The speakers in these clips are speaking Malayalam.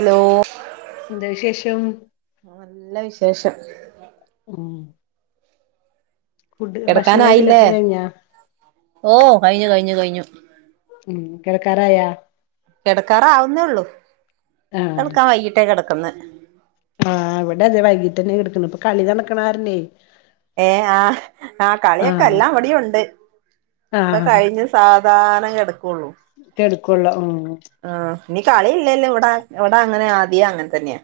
അ ലോ ന്താവിശേഷം നല്ല വിശേഷം [inaudible] ഫുഡ് ഭക്ഷണം കയ് കിടക്കാനായില്ലേ കലൊക്കെ കഴിഞ്ഞാ? ഓ കഴിഞ്ഞു കഴിഞ്ഞു കഴിഞ്ഞു ഉം കെ ടക്കറായാ കിടക്കാറാവുന്നേ ഉള്ളൂ ആഹ് കിടക്കാൻ വൈകിട്ടേ കിടക്കുന്നെ ആഹ് ഇ വിടെ തെ വൈകീട്ടെ ന്നെ കെടക്ക് ണ് ഇപ്പൊ കളി നട ക്ക് ണ കാര ണെ ഏ ആ ഹ് ആ കളിയൊക്കെ ആഹ് എല്ലാം ഇ വിടീം ഉണ്ട് ക്കെ ആഹ് കഴിഞ്ഞ് സാധാനം കിടക്കുള്ളൂ കൊള്ളു ഓ ആ നി കളിയില്ലല്ലോ ഇവിടെ ഇവിടെ അങ്ങനെ ആദ്യെ അങ്ങനെ തന്നെയാ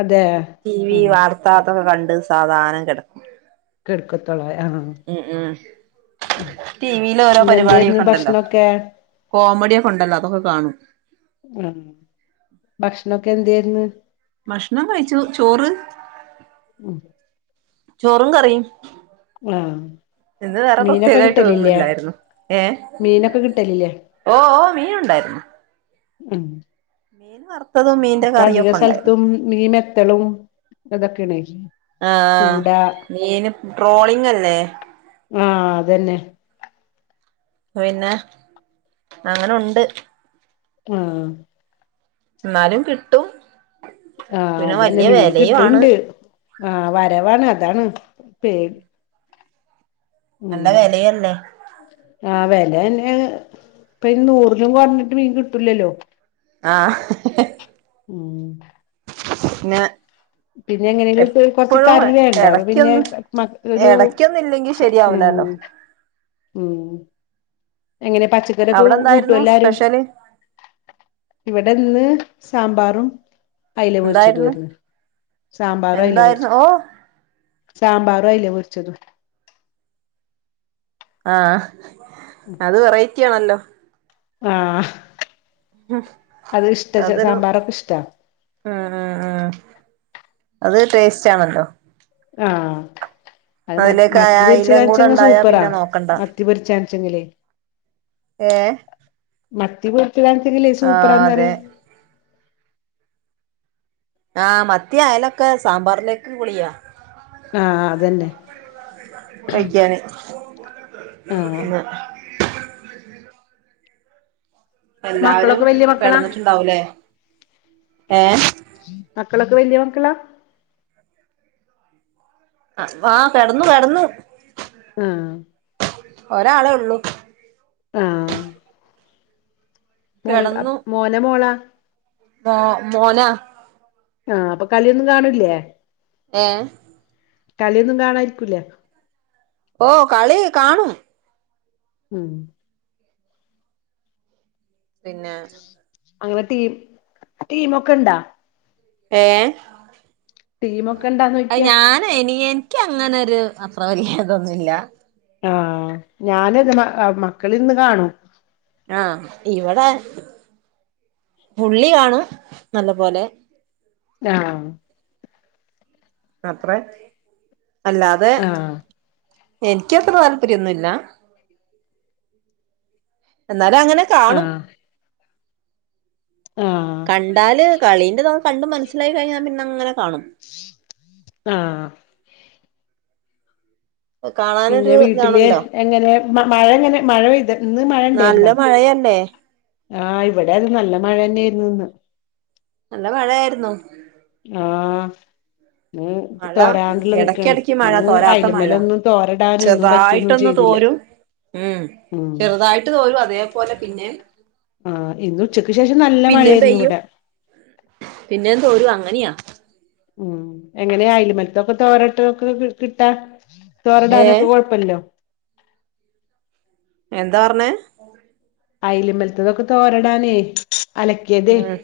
അതെ ടി വി ഉം വാർത്ത അതൊക്കെ കണ്ട് സാധാനം കെ ടക്കും കെടുക്കതോ ള്ളൂ ആഹ് ഉം ഉം ഉം ടിവിൽ ഓരോ ഇന്നെന്തേരുന്നു പരിപാടിയൊക്കെ ണ്ടല്ലോ ഭക്ഷണൊക്കെ? കോമഡിയൊക്കെ ണ്ടല്ലോ അതൊക്കെ കാണും മ് ഭക്ഷണൊക്കെ എന്തേര്ന്ന് ഭക്ഷണം കഴിച്ചു ചോറ് ഉം ചോറും കറിം ആഹ് ഇന്ന് വേറെ മീനൊക്കെ പ്രത്യേകായിട്ട് കിട്ടലില്ലേ? ഇതൊന്നുല്ലായിരുന്നു ഏ മീനൊക്കെ കിട്ടലില്ലേ? ഓ ഓ മീൻ ഉണ്ടാര് ന്ന്‌ മീൻ വർ പ്പൊ അധിക സൽ ത്തും മീ മെ ത്തളും എ തൊക്കെണ ആ മീന് ട്രോളിംങ്‌ അല്ലേ? ആഹ് അതന്നെ പിന്നെ അങ്ങനെ ഉണ്ട് ആഹ് ന്നാലും കിട്ടും ആഹ് പിന്നെ അതന്നെ വലിയ മീന് വിലയും ആണ് കിട്ടണ്ട് ആഹ് വരവാണ് അതാണ് പേ ഉം നല്ല വിലയല്ലേ ആ. വെല തന്നെ ആണ്. പ്പയിന് നൂറിലും കൊറഞ്ഞിട്ട് മീൻ കിട്ടുല്ലല്ലോ. ആ. [unintelligible] ഉം ഞ. പിന്നെ എങ്ങനെലും ഇപ്പ കൊറച്ച് എപ്പഴും കറി വേണ്ടേ അപ്പ പിന്നെ എടക്കൊന്നും മ ഒരു എടക്കൊന്നും ഇല്ലെങ്കി ഉം ശരിയാവുലല്ലോ. [inaudible] ഉം. എങ്ങനെ പച്ചക്കറി ഒക്കെ അവിടെ കൂ കൂട്ടൊ എന്തായിരുന്നു എല്ലാരും? സ്പെഷ്യല് ഇവിടെന്ന് സാമ്പാറും. അയ്ല പൊരിച്ചിട്ട് എന്തായിരുന്നു വര്ന്ന്. സാമ്പാറും അയ്ലിം എന്തായിരുന്നു ര്ച്ച്. ഓ സാമ്പാറു അയ്‌ല പൊര് ച്ചതു. ആഹ്. അത് വെറൈറ്റി ആണല്ലോ. ആ. ഹ്. അത് ഇഷ്ട സാമ്പാറൊക്കെ ഇഷ്ട്ടാ. ആ ആ ആ. അത് ടേസ്റ്റ് ആണല്ലോ. ആഹ് അത് മ അതിലേക്ക് മത്തി അയിലയും കൂടെ പൊര്ച്ചതച്ചങ്ങ് ഉണ്ടായാ സൂപ്പറാ പിന്നെ നോക്കണ്ട മത്തിപൊരിച്ച ച്ചങ്ങിലെ. ഏ മത്തി പൊ [unintelligible] ണെങ്കിലെ ആ അതെ സൂപ്പറാന്നറിയ ആ. മത്തി അയലൊക്കെ സാമ്പാറിലേക്ക് പൊളിയാ. ആഹ് അതന്നെ കയ്ക്ക്യാന് ആഹ് ന്ന. എല്ലാവരും മക്കളൊക്കെ വല്യ മക്കളാ കെടന്നിട്ടുണ്ടാവുല്ലേ ഏ. മക്കളക്ക വെല്ല്യ മക്കളാ. അ വാ കെടന്നു കെടന്നു. ആഹ്. ഒരാളേ ഒള്ളൂ. ആ. മോന് അപ് മോന മോളാ? ആ തോന. ആഹ അപ്പൊ കള്യന്നും കാണൂല്ലേ? ഏ കളിയൊന്നും കാണാായിരിക്കൂല്ലേ? ഓ, കളി കാണും. ഉം പിന്നെ. അങ്ങനെ ടീം ടീംമൊക്കെണ്ടാ? ഏഹ്. ടീമൊക്കെ ണ്ടാന്ന്യോദിക്കിയാ? തെനിയെൻ ക്ക്യങ്ങനര് അത്ര വല്ല്യ തൊന്നുല്ല. ആഹ് ഞാനിത് മ അ മക്കളിര്ന്ന് കാണു. ആഹ് ഇവടെ പുള്ളി കാണും നല്ല പോലെ. ആ ആത്രെ. അല്ലാതെ ആഹ് എനിക്ക് അത്ര താല്പര്യൊന്നുല്ല. എന്നാലു അങ്ങനെ. ആഹ്. കാണും ആഹ് കണ്ടാല് കളീന്റെതോ കണ്ട് മനസ്സിലായി കഴിഞ്ഞാ പിന്നങ്ങനെ കാണും. ആ. പിന്നെ കാണാനൊരു വീട്ടില് ഇതാണല്ലോ എങ്ങനെ മ മഴ ങ്ങനെ മഴ പെയ്ത ന്ന് മഴ നല്ല ണ്ടേര്ന്നാ. മഴയല്ലേ ആഹ്, ഇവിടെ അത് നല്ല മഴ തന്നെയായിരുന്നുന്ന് നല്ല മഴയായിരുന്നു. ആ. ഇന്ന് മഴ തോരാണ്ട്ള്ള നിക്കാണ് എടക്കെടക്ക് മഴ ഇന്ന് തോരാത്ത മഴ അയലമല ഒന്നും തോരടാനൊന്നും പറ്റൊന്നും ചെറുതായിട്ടൊന്ന് ചെയ്തില്ല തോരും ഉം ഉം ചെറുതായിട്ട് തോരും അതേപോലെ പിന്നേം ആഹ് ഇന്നുച്ചക്ക് ശേഷം നല്ല മഴയായിരുന്നു ഇവിടെ പിന്നെ തോരും അങ്ങനെയാ ഉം എങ്ങനെയാ അയല് മലത്തൊക്കെ തോരോട്ടൊക്കെ കിട്ടാ ഏ തോരടാനൊക്കെ കൊഴപ്പല്ലല്ലോ എന്താ പറഞ്ഞെ അയലമലത്തതൊക്കെ തോരടാനേ അലക്കിയതെ ഉം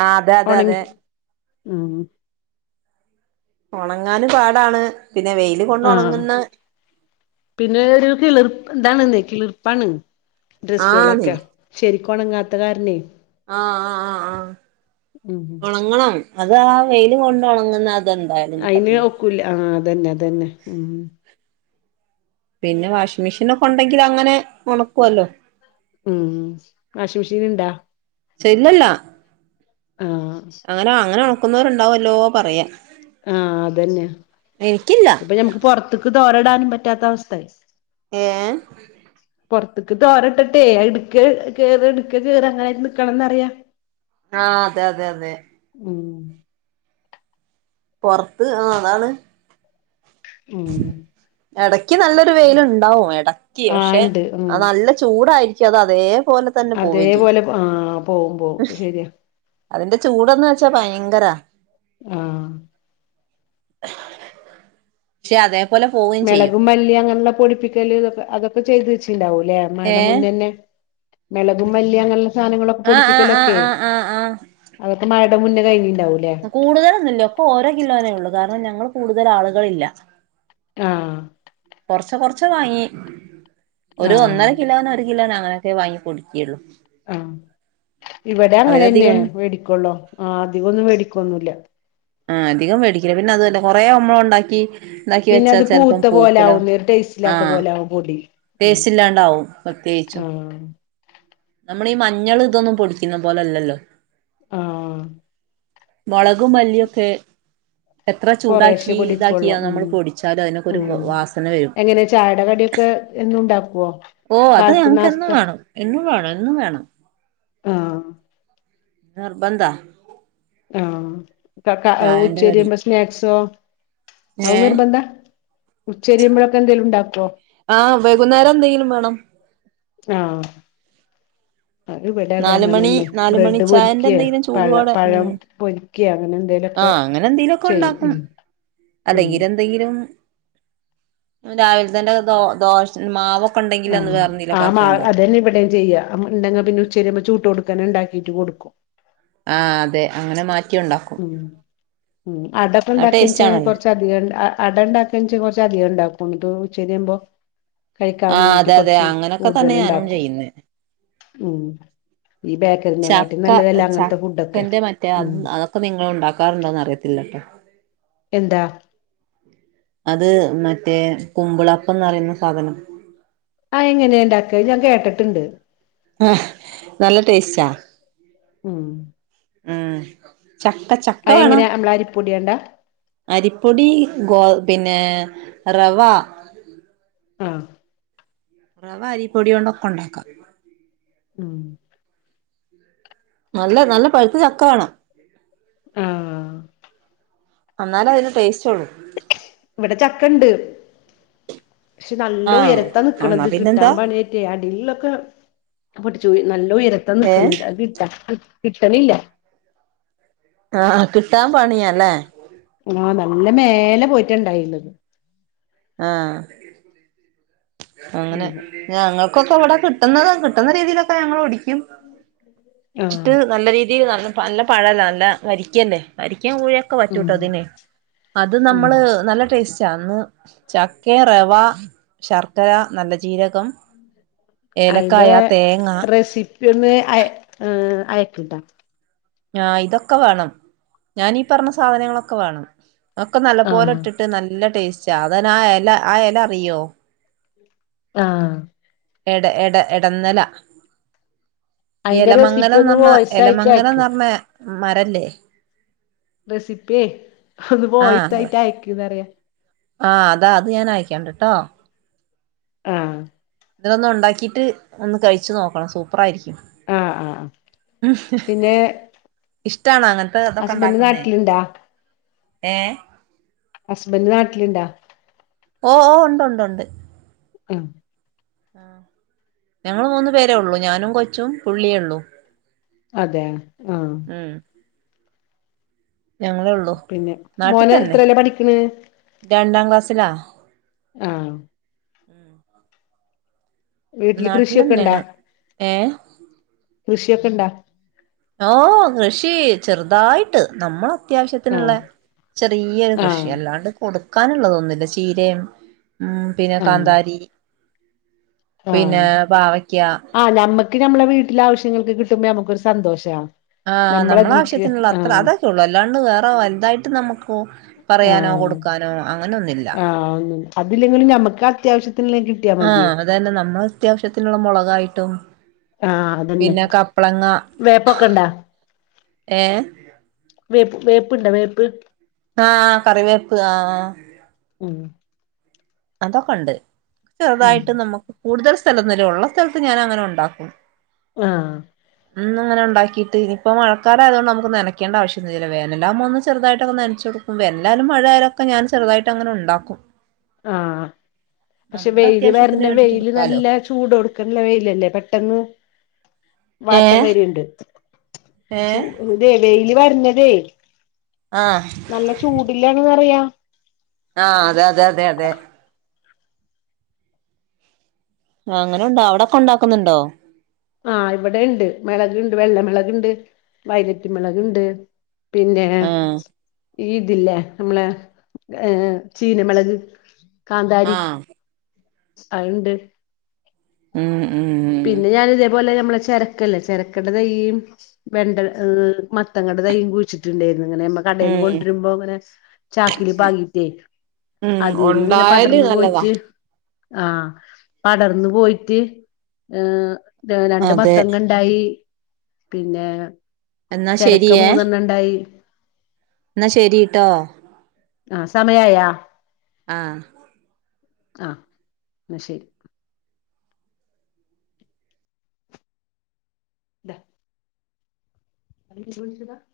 ആ അതെ അതെ ഉണങ്ങി അതെ ഉം ഉണങ്ങാന് പാടാണ് പിന്നെ വെയില് കൊണ്ട് ആഹ് ഒണങ്ങുന്ന പിന്നെ ഒരു കിളിർപ്പ ന്താണ് ന്നെ കിളിർപ്പാണ് ആന്ന് ഡ്രസ്സുകളൊക്കെ ശരിക്കുണങ്ങാത്ത കാരനേ ആ ആ ആ ആ ഉം ഒണങ്ങണം അത് ആ വെൽ കൊണ്ട് ഉണങ്ങുന്ന അയിന് ഒക്കൂല ആ അതന്നെ അതന്നെ ഉം പിന്നെ വാഷിംങ് മെഷീൻ ഒക്കെ ഉണ്ടെങ്കിൽ അങ്ങനെ ഉണക്കുവല്ലോ ഉം വാഷിംഗ് മിഷീൻ ഇണ്ടാ തന്നല്ല ആഹ് അങ്ങനെ അങ്ങനെ ഒണക്കുന്നോരുണ്ടാവല്ലോ പറയാ ആഹ് അതന്നെ എനിക്കില്ല ഇപ്പൊ ഞമുക്ക് പൊറത്തക്ക് തോരടാനും പറ്റാത്ത അവസ്ഥായി ഏഹ് പോർത്ക്ക് തോരട്ടട്ടെ എടുക്ക കേറ എടുക്ക കേറ അങ്ങനെ നിക്കണംന്ന് പറയാ ആ അതെ അതെ അതെ ഉം പൊറത്ത് ആ അതാണ് ഉം ഇടക്ക് നല്ലൊരു വെയിലുണ്ടാവും ഇടക്ക് ആ പക്ഷെ ഇണ്ട് ഉം അത് നല്ല ചൂടായിരിക്കും ക്ഷെ അത് അതേ പോലെ അതേപോലെ ആ പോവും പോവും ശരിയാ അതിന്റെ ചൂടന്ന് വെച്ചാ ഭയങ്കര ആഹ് [inaudible] പക്ഷെ അതേ പൊലെ പോകും മിളകും മല്ലി അങ്ങനുള്ള പൊടിപ്പിക്കും അതൊക്കെ ചെയ്ത് വെച്ചിണ്ടാവുംലേ ഏ മഴേടെ മുന്നന്നെ മെളകും മല്ലിയങ്ങനെയുള്ള സാധനങ്ങളൊക്കെ ആഹ് ആഹ് ആഹ് പൊടിപ്പിക്കലൊക്കെ ആഹ് ആഹ് ആഹ് അതൊക്കെ മഴടെ മുന്നേന്നെ കഴിഞ്ഞീ ണ്ടാവും അല്ലേ കൂടുതലൊന്നുല്ല ഒക്ക ഓരോ കിലോനേ ഉള്ളൂ കാരണം ഞങ്ങൾ കൂടുതൽ ആളുകളില്ല ആഹ് കൊറച് കൊറച്ച് വാങ്ങി ഒരു ആഹ് ഒന്നര കിലോ രണ്ട് കിലോന് അങ്ങനൊക്കെ വാങ്ങി പൊടിയ്ക്കള്ളു ആഹ് ഇവിടെങ്ങനെന്നെയ അവരധികൊന്നും വേടിക്കോള്ളോ ആ അതികൊന്നും വേടിക്കൊന്നുല്ല ആഹ് അധികം വേടിക്കില്ല പിന്നെ അതും അല്ലകൊറേമ്മളൊണ്ടാക്കി ഉണ്ടാക്കി പിന്നെ വെച്ചാ അത് ചെലപ്പം പൂത്ത പോലെ പൂപ്പിലോ ആവുന്നേ ഒരു ടേസ്റ്റ് ഇല്ലാത്ത ആഹ പോലെ ആവും പൊടി ഉം ടേസ്റ്റ് ഇല്ലാണ്ടാവും പ്രത്യേകിച്ചും ആഹ് നമ്മളീ മഞ്ഞൾ ഇതൊന്നും പൊടിക്കുന്ന പോലെല്ലല്ലോ ആഹ് മുളക് മല്ലിയൊക്കേ എത്ര കൊറേശ്ശെ ചൂടാക്കി പൊടിക്കൊള്ളൂ ഇതാക്കിയ ഉം നമ്മൾ പൊടിച്ചാലും അതിനൊക്കെ ഒരു ഉം വാസന വരും എന്നൂണ്ടാക്കുവോ ഓഹ് അത് ഞങ്ങ്ക്ക് എന്നും വേണം എന്നും വേണം എന്നും വേണം ആഹ് നിർബന്ധാ. ആഹ് കാക ചായന്റെ കടി ഉച്ചേരിയിമ്പം സ്നാക്സോ ഏ അവും നിർബന്ധാ ഉച്ചരിയുമ്പൊഴൊക്കെ എന്തേലും ണ്ടാക്കോ ആഹ് വൈകുന്നേരം എന്തെങ്കിലും വേണം ആഹ് അത് ഇവിടെ അത നാല് മണി അങ്ങനെന്നെ. നാല് മണി ബ്രെഡ് ചായന്റെ പൊരിക്കെ, എന്തെങ്കിലും പഴ പഴം പൊരിക്കെ അങ്ങനെ എന്തെലും. ആഹാ അങ്ങനെ എന്തെലും ക്കൊ ഒണ്ടാക്കും, ഉം ഉം അല്ലെങ്കില് എന്തെങ്കിലും. രാവിൽതെൻ്റെ ദോ ദോഷ മാവൊക്കൊണ്ടെയ്. ആഹാ ആഹാ മാവെ അതന്നെ ഇവിടെയും ചെയ്യാ. അമ്മണ്ടങി പിന്നെ ഉച്ചരിയിമ്പം- ചൂട്ടോട്ക്കെന്നെ ണ്ടാക്കീട്ട് കൊടുക്കും. ആഹ് അതെ അങ്ങനെ മാറ്റിയുണ്ടാക്കും ഉം ഉം ടേസ്റ്റ് അടപ്പംണ്ടാക്കിൻച്ച് കൊർച്ച്- ആണല്ലോ കുറച്ചധികം അ അടണ്ടാക്കിൻച്ചാ കൊറച്ച് അധികംണ്ടാക്കും ന്ന്ട്ട് ഉച്ചരിയുംമ്പോ കഴിക്കാൻ ആഹ് വേണ്ടിട്ട് അതെ അതെ കൊർച്ച് അങ്ങനൊക്കെ കൂടുതൽ തന്നെ ഞാനും ണ്ടാക്കും, ചെയ്യുന്നെ ഉം ഈ ബേക്ക- ചക്ക ചക്കന്റെ മറ്റേ അ ഉം അതൊക്കെ നിങ്ങളുണ്ടാക്കാറുണ്ടോന്ന് അറിയത്തില്ല ട്ടോ എന്താ? അത് മറ്റേ കുമ്പ്ളപ്പംന്ന് റയുന്ന സാധനം അയെങ്ങനെ ഇണ്ടാക്കാ ഇത് ഞാൻ കേട്ടിട്ട്ണ്ട് ആഹ് നല്ല ടേസ്റ്റാ. ഉം.. ! ഉം ചക്ക ച അയെങ്ങനെ അമ്മളെ അരിപൊടിയോണ്ടാ? അരിപ്പൊടീ ഗോ പിന്നെ റവ ആഹാ... ! റവ അരീപ്പൊടീണ്ടൊക്കാ ഒണ്ടാക്കാ. ഉം... ! നല്ല നല്ല പഴുത്ത ചക്ക വേണം. ആഹാ... ! അന്നാലേ അതിന് ടേസ്റ്റുള്ളൂ. ഇവിടെ ചക്കണ്ട്, പക്ഷേ നല്ല ആഹ് ഉയരത്താ എന്നാ നിക്കണത്. പിന്നെന്താ കിട്ടാംപണിയാണ്. അടീൽള്ളൊക്കെ പൊട്ടിച്ചു, നല്ല ഉരത്താ ഏഹ് നിക്ക്ണത് കിട്ടാൻ എളുപ്പല്ല. കിട്ടണില്ല ആഹ് കിട്ടാൻ പണിയാ ല്ലേ? ആഹ് നല്ല മേലെ പോയിട്ടാ ണ്ടായത്. ആഹാ... ! അങ്ങനെ ഉം ഞങ്ങൾക്കൊക്കെ വിടെ കിട്ടുന്നത് കിട്ടുന്ന രീതിയിലൊക്കെ ഞങ്ങള് ഒടിക്കും അ ശ് ആഹ് ട്ട് നല്ല രീതിയിൽ നടന്ന നല്ല പഴല്ല നല്ല വരിക്കെല്ലേ വരിക്കെകുഴെ ക്ക് ഉം പറ്റൂട്ടോ അതിന് അത് ഉം നമ്മള് നല്ല ടേസ്റ്റ്. ന്ന് ചക്ക, റവ, ശർക്കര, നല്ല ജീരകം, ഏലക്കായ, തേങ്ങ, പിന്നെ അയ് ഉം അയക്ക്ട്ട ആഹാ ഇതൊക്കെ വേണം, ഞാനീ പർണ സാധനങ്ങളൊക്കെ വേണം. ഒക്കെ നല്ല പോലെ ആഹ് ഇട്ടിട്ട്, ട്ട് നല്ല ടേസ്റ്റാ അതെ ന ആഹ് എല ആഹ് എല അറിയോ ആഹാ... ! എട എട എടന്നെല. ഇ അയിന്റെ റെസിപ്പി ഒന്ന് എലമങ്ങലംന്ന്ർണ വോയിസ് ആയിട്ട് അയക്ക് എലമങ്ങലംന്ന്ർണെ മരല്ലേ റെസിപ്പീ ഹൊന്ന് ആ വോയിസായിട്ട് അയകിന്ന്അറിയാ. ആ അതാ അത് ഞാൻയക്കണ്ടട്ടോ ആഹ് ഇതിലൊന്നണ്ടാക്കിട്ട് ഒന്ന് കഴിച്ചു നോക്കണം സൂപ്പറായിരിക്കും. ആഹ് ആഹ് ആഹ് പിന്നെ ഇഷ്ട്ടാണോ അങ്ങനത്തെ ഇതൊക്കെ ഹസ്ബൻഡ് ഉണ്ടാക്കുന്നേ നാട്ടിലുണ്ടാ ഏ ഹസ്ബൻഡ് നാട്ടിലുണ്ടാ? ഓ ഓ ഉണ്ട് ഉണ്ട് ഉണ്ട്. ഉം. ആ ഞങ്ങൾ മൂന്നു പേരേ ഉള്ളൂ ഞാനും കൊച്ചും പുള്ളിയേ ഉള്ളൂ. അതെ ആഹ് ഉം. ഞങ്ങളേ ഉള്ളൂ പിന്നെ നാട്ടിൽ മോന് തന്നെ എത്രേലാ പഠിക്കണ് രണ്ടാം ക്ലാസ്സിലാ. ആഹ് വീട്ടില് കൃഷിയക്കെണ്ടാ നാട്ടിലന്നെയാണ് ഏ കൃഷിയക്കെണ്ടാ ഓഹ് കൃഷി ചെറുതായിട്ട് നമ്മള അത്യാവശ്യത്തിന്ള്ള ആഹ് ചെറിയൊരു കൃഷി ആഹ് അല്ലാണ്ട് കൊടുക്കാന്ള്ളതൊന്നുല്ല ചീരയും ഉം പിന്നെ ആഹ് കാന്താരി പിന്നേ പാവക്ക്യ ആ നമ്മക്ക് നമ്മളെ വീട്ടിലെ ആവശ്യങ്ങൾക്ക് കിട്ടുമ്പോ നമ്മുക്കൊരു സന്തോഷാ. ആഹ് നമ്മള നമ്മളതിൽക്ക് ആവശ്യത്തിനുള്ള അത്ര ആഹ് അതൊക്കെ ഉള്ളു അല്ലാണ്ട് വേറെ വലുതായിട്ട് നമ്മുക്കു പറയാനോ കൊടുക്കാനോ അങ്ങനൊന്നില്ല. ആ അതില്ലെങ്കിലും നമുക്ക് അത്യാവശ്യത്തിനെങ്കി ആഹ് അതന്നെ നമ്മൾ അത്യാവശ്യത്തിനുള്ള മുളകായിട്ടും ആഹ് അതന്നെ പിന്നെ കപ്പളങ്ങ വേപ്പക്കണ്ടാ? ഏഹ് വേപ്പ് വേപ്പ്ണ്ട വേപ്പ്? ആഹ് കറിവേപ്പ് ആഹ് ആഹ്. ഉം. അതൊക്കെണ്ട് ഉം ചെറുതായിട്ട് നമക്ക് കൂടുതൽ സ്ഥലൊന്നുല്ല ഉള്ള സ്ഥലത്ത് ഞാൻ അങ്ങനൊണ്ടാക്കും. ആഹ്. ന്ന് ഇങ്ങനെണ്ടാക്കീട്ട് ഇപ്പോ മഴക്കാലായത് കൊണ്ട് നമുക്ക് നനക്കേണ്ടാവശ്യൊന്നൂല്ലല്ലോ വേനലാവുമ്പോ ഒന്ന് ചറുതായിട്ടൊക്കെ നനച്ചോടും. വെൻലായാലും മഴയാലൊക്കെ ഞാൻ ചെറുതായിട്ടങ്ങനെ ഉണ്ടാക്കും. ആഹ്. പക്ഷെ നമ്മുടെ വെയില് വര്ണ അത്യാവശ്യത്തിന് വേണ്ടിട്ട് വെയില് എടുക്കാലോ നല്ല ചൂടോട്കനിള്ള വെയിലല്ലേ പെട്ടെന്ന്. വാട്ടം ഏഹ് വെരിണ്ട് മശു ഏഹ് ഇത വെയില് വരഞ്ഞതേയ്. ആഹ്. നല്ല ചൂടില്ലാണന്നറിയ. ആഹ് അതെ അതെ അതെ അതെ. ആഹ് അങ്ങനെണ്ടോ അവിടൊക്കെ ഉണ്ടാക്കുന്നുണ്ടോ? ആഹ് ഇവിടെണ്ട് മെളക്ണ്ട് വെള്ളമിളക്ണ്ട് വയലറ്റിമളക്ണ്ട്. പിന്നെ ആഹ് സ്. ഇതില്ലേ നമ്മളെ ഏഹ് ചീനമിളക് കാന്താരി. ആഹ് അഴ്ണ്ട്. ഉം ഉം. പിന്നെ ഞാന് ഇതേപോലെ ഞമ്മളെ ചെരക്കല്ലേ ചെരക്കടെ തെയ്യും. വെണ്ട ഹ് മത്തങ്ങടെ തൈയും കുഴിച്ചിട്ടുണ്ടാരുന്നു ഇങ്ങനെമ്മ. കടേന്ന് ഉം കൊണ്ട്രുമ്പോങ്ങനെ ചാക്കില് പാകീട്ടേയ്. ഉം അതീന്ന്ങ്ങനെ ഉണ്ടായാല് പടർന്നു നല്ലതാ പോയിട്ട് ആഹ് പടർന്നു പോയിട്ട്. ഈ ര രണ്ട് അതെ മത്തങ്ങണ്ടായി പിന്നേ. എന്നാ ചരക്ക ശരിയേ മൂന്നെണ്ണംണ്ടായി. ന്നാ ശരീട്ടോ. ആഹ് സമയായാ? ആഹ് ആഹ് ന്ന ശെരി ദാ [unintelligible]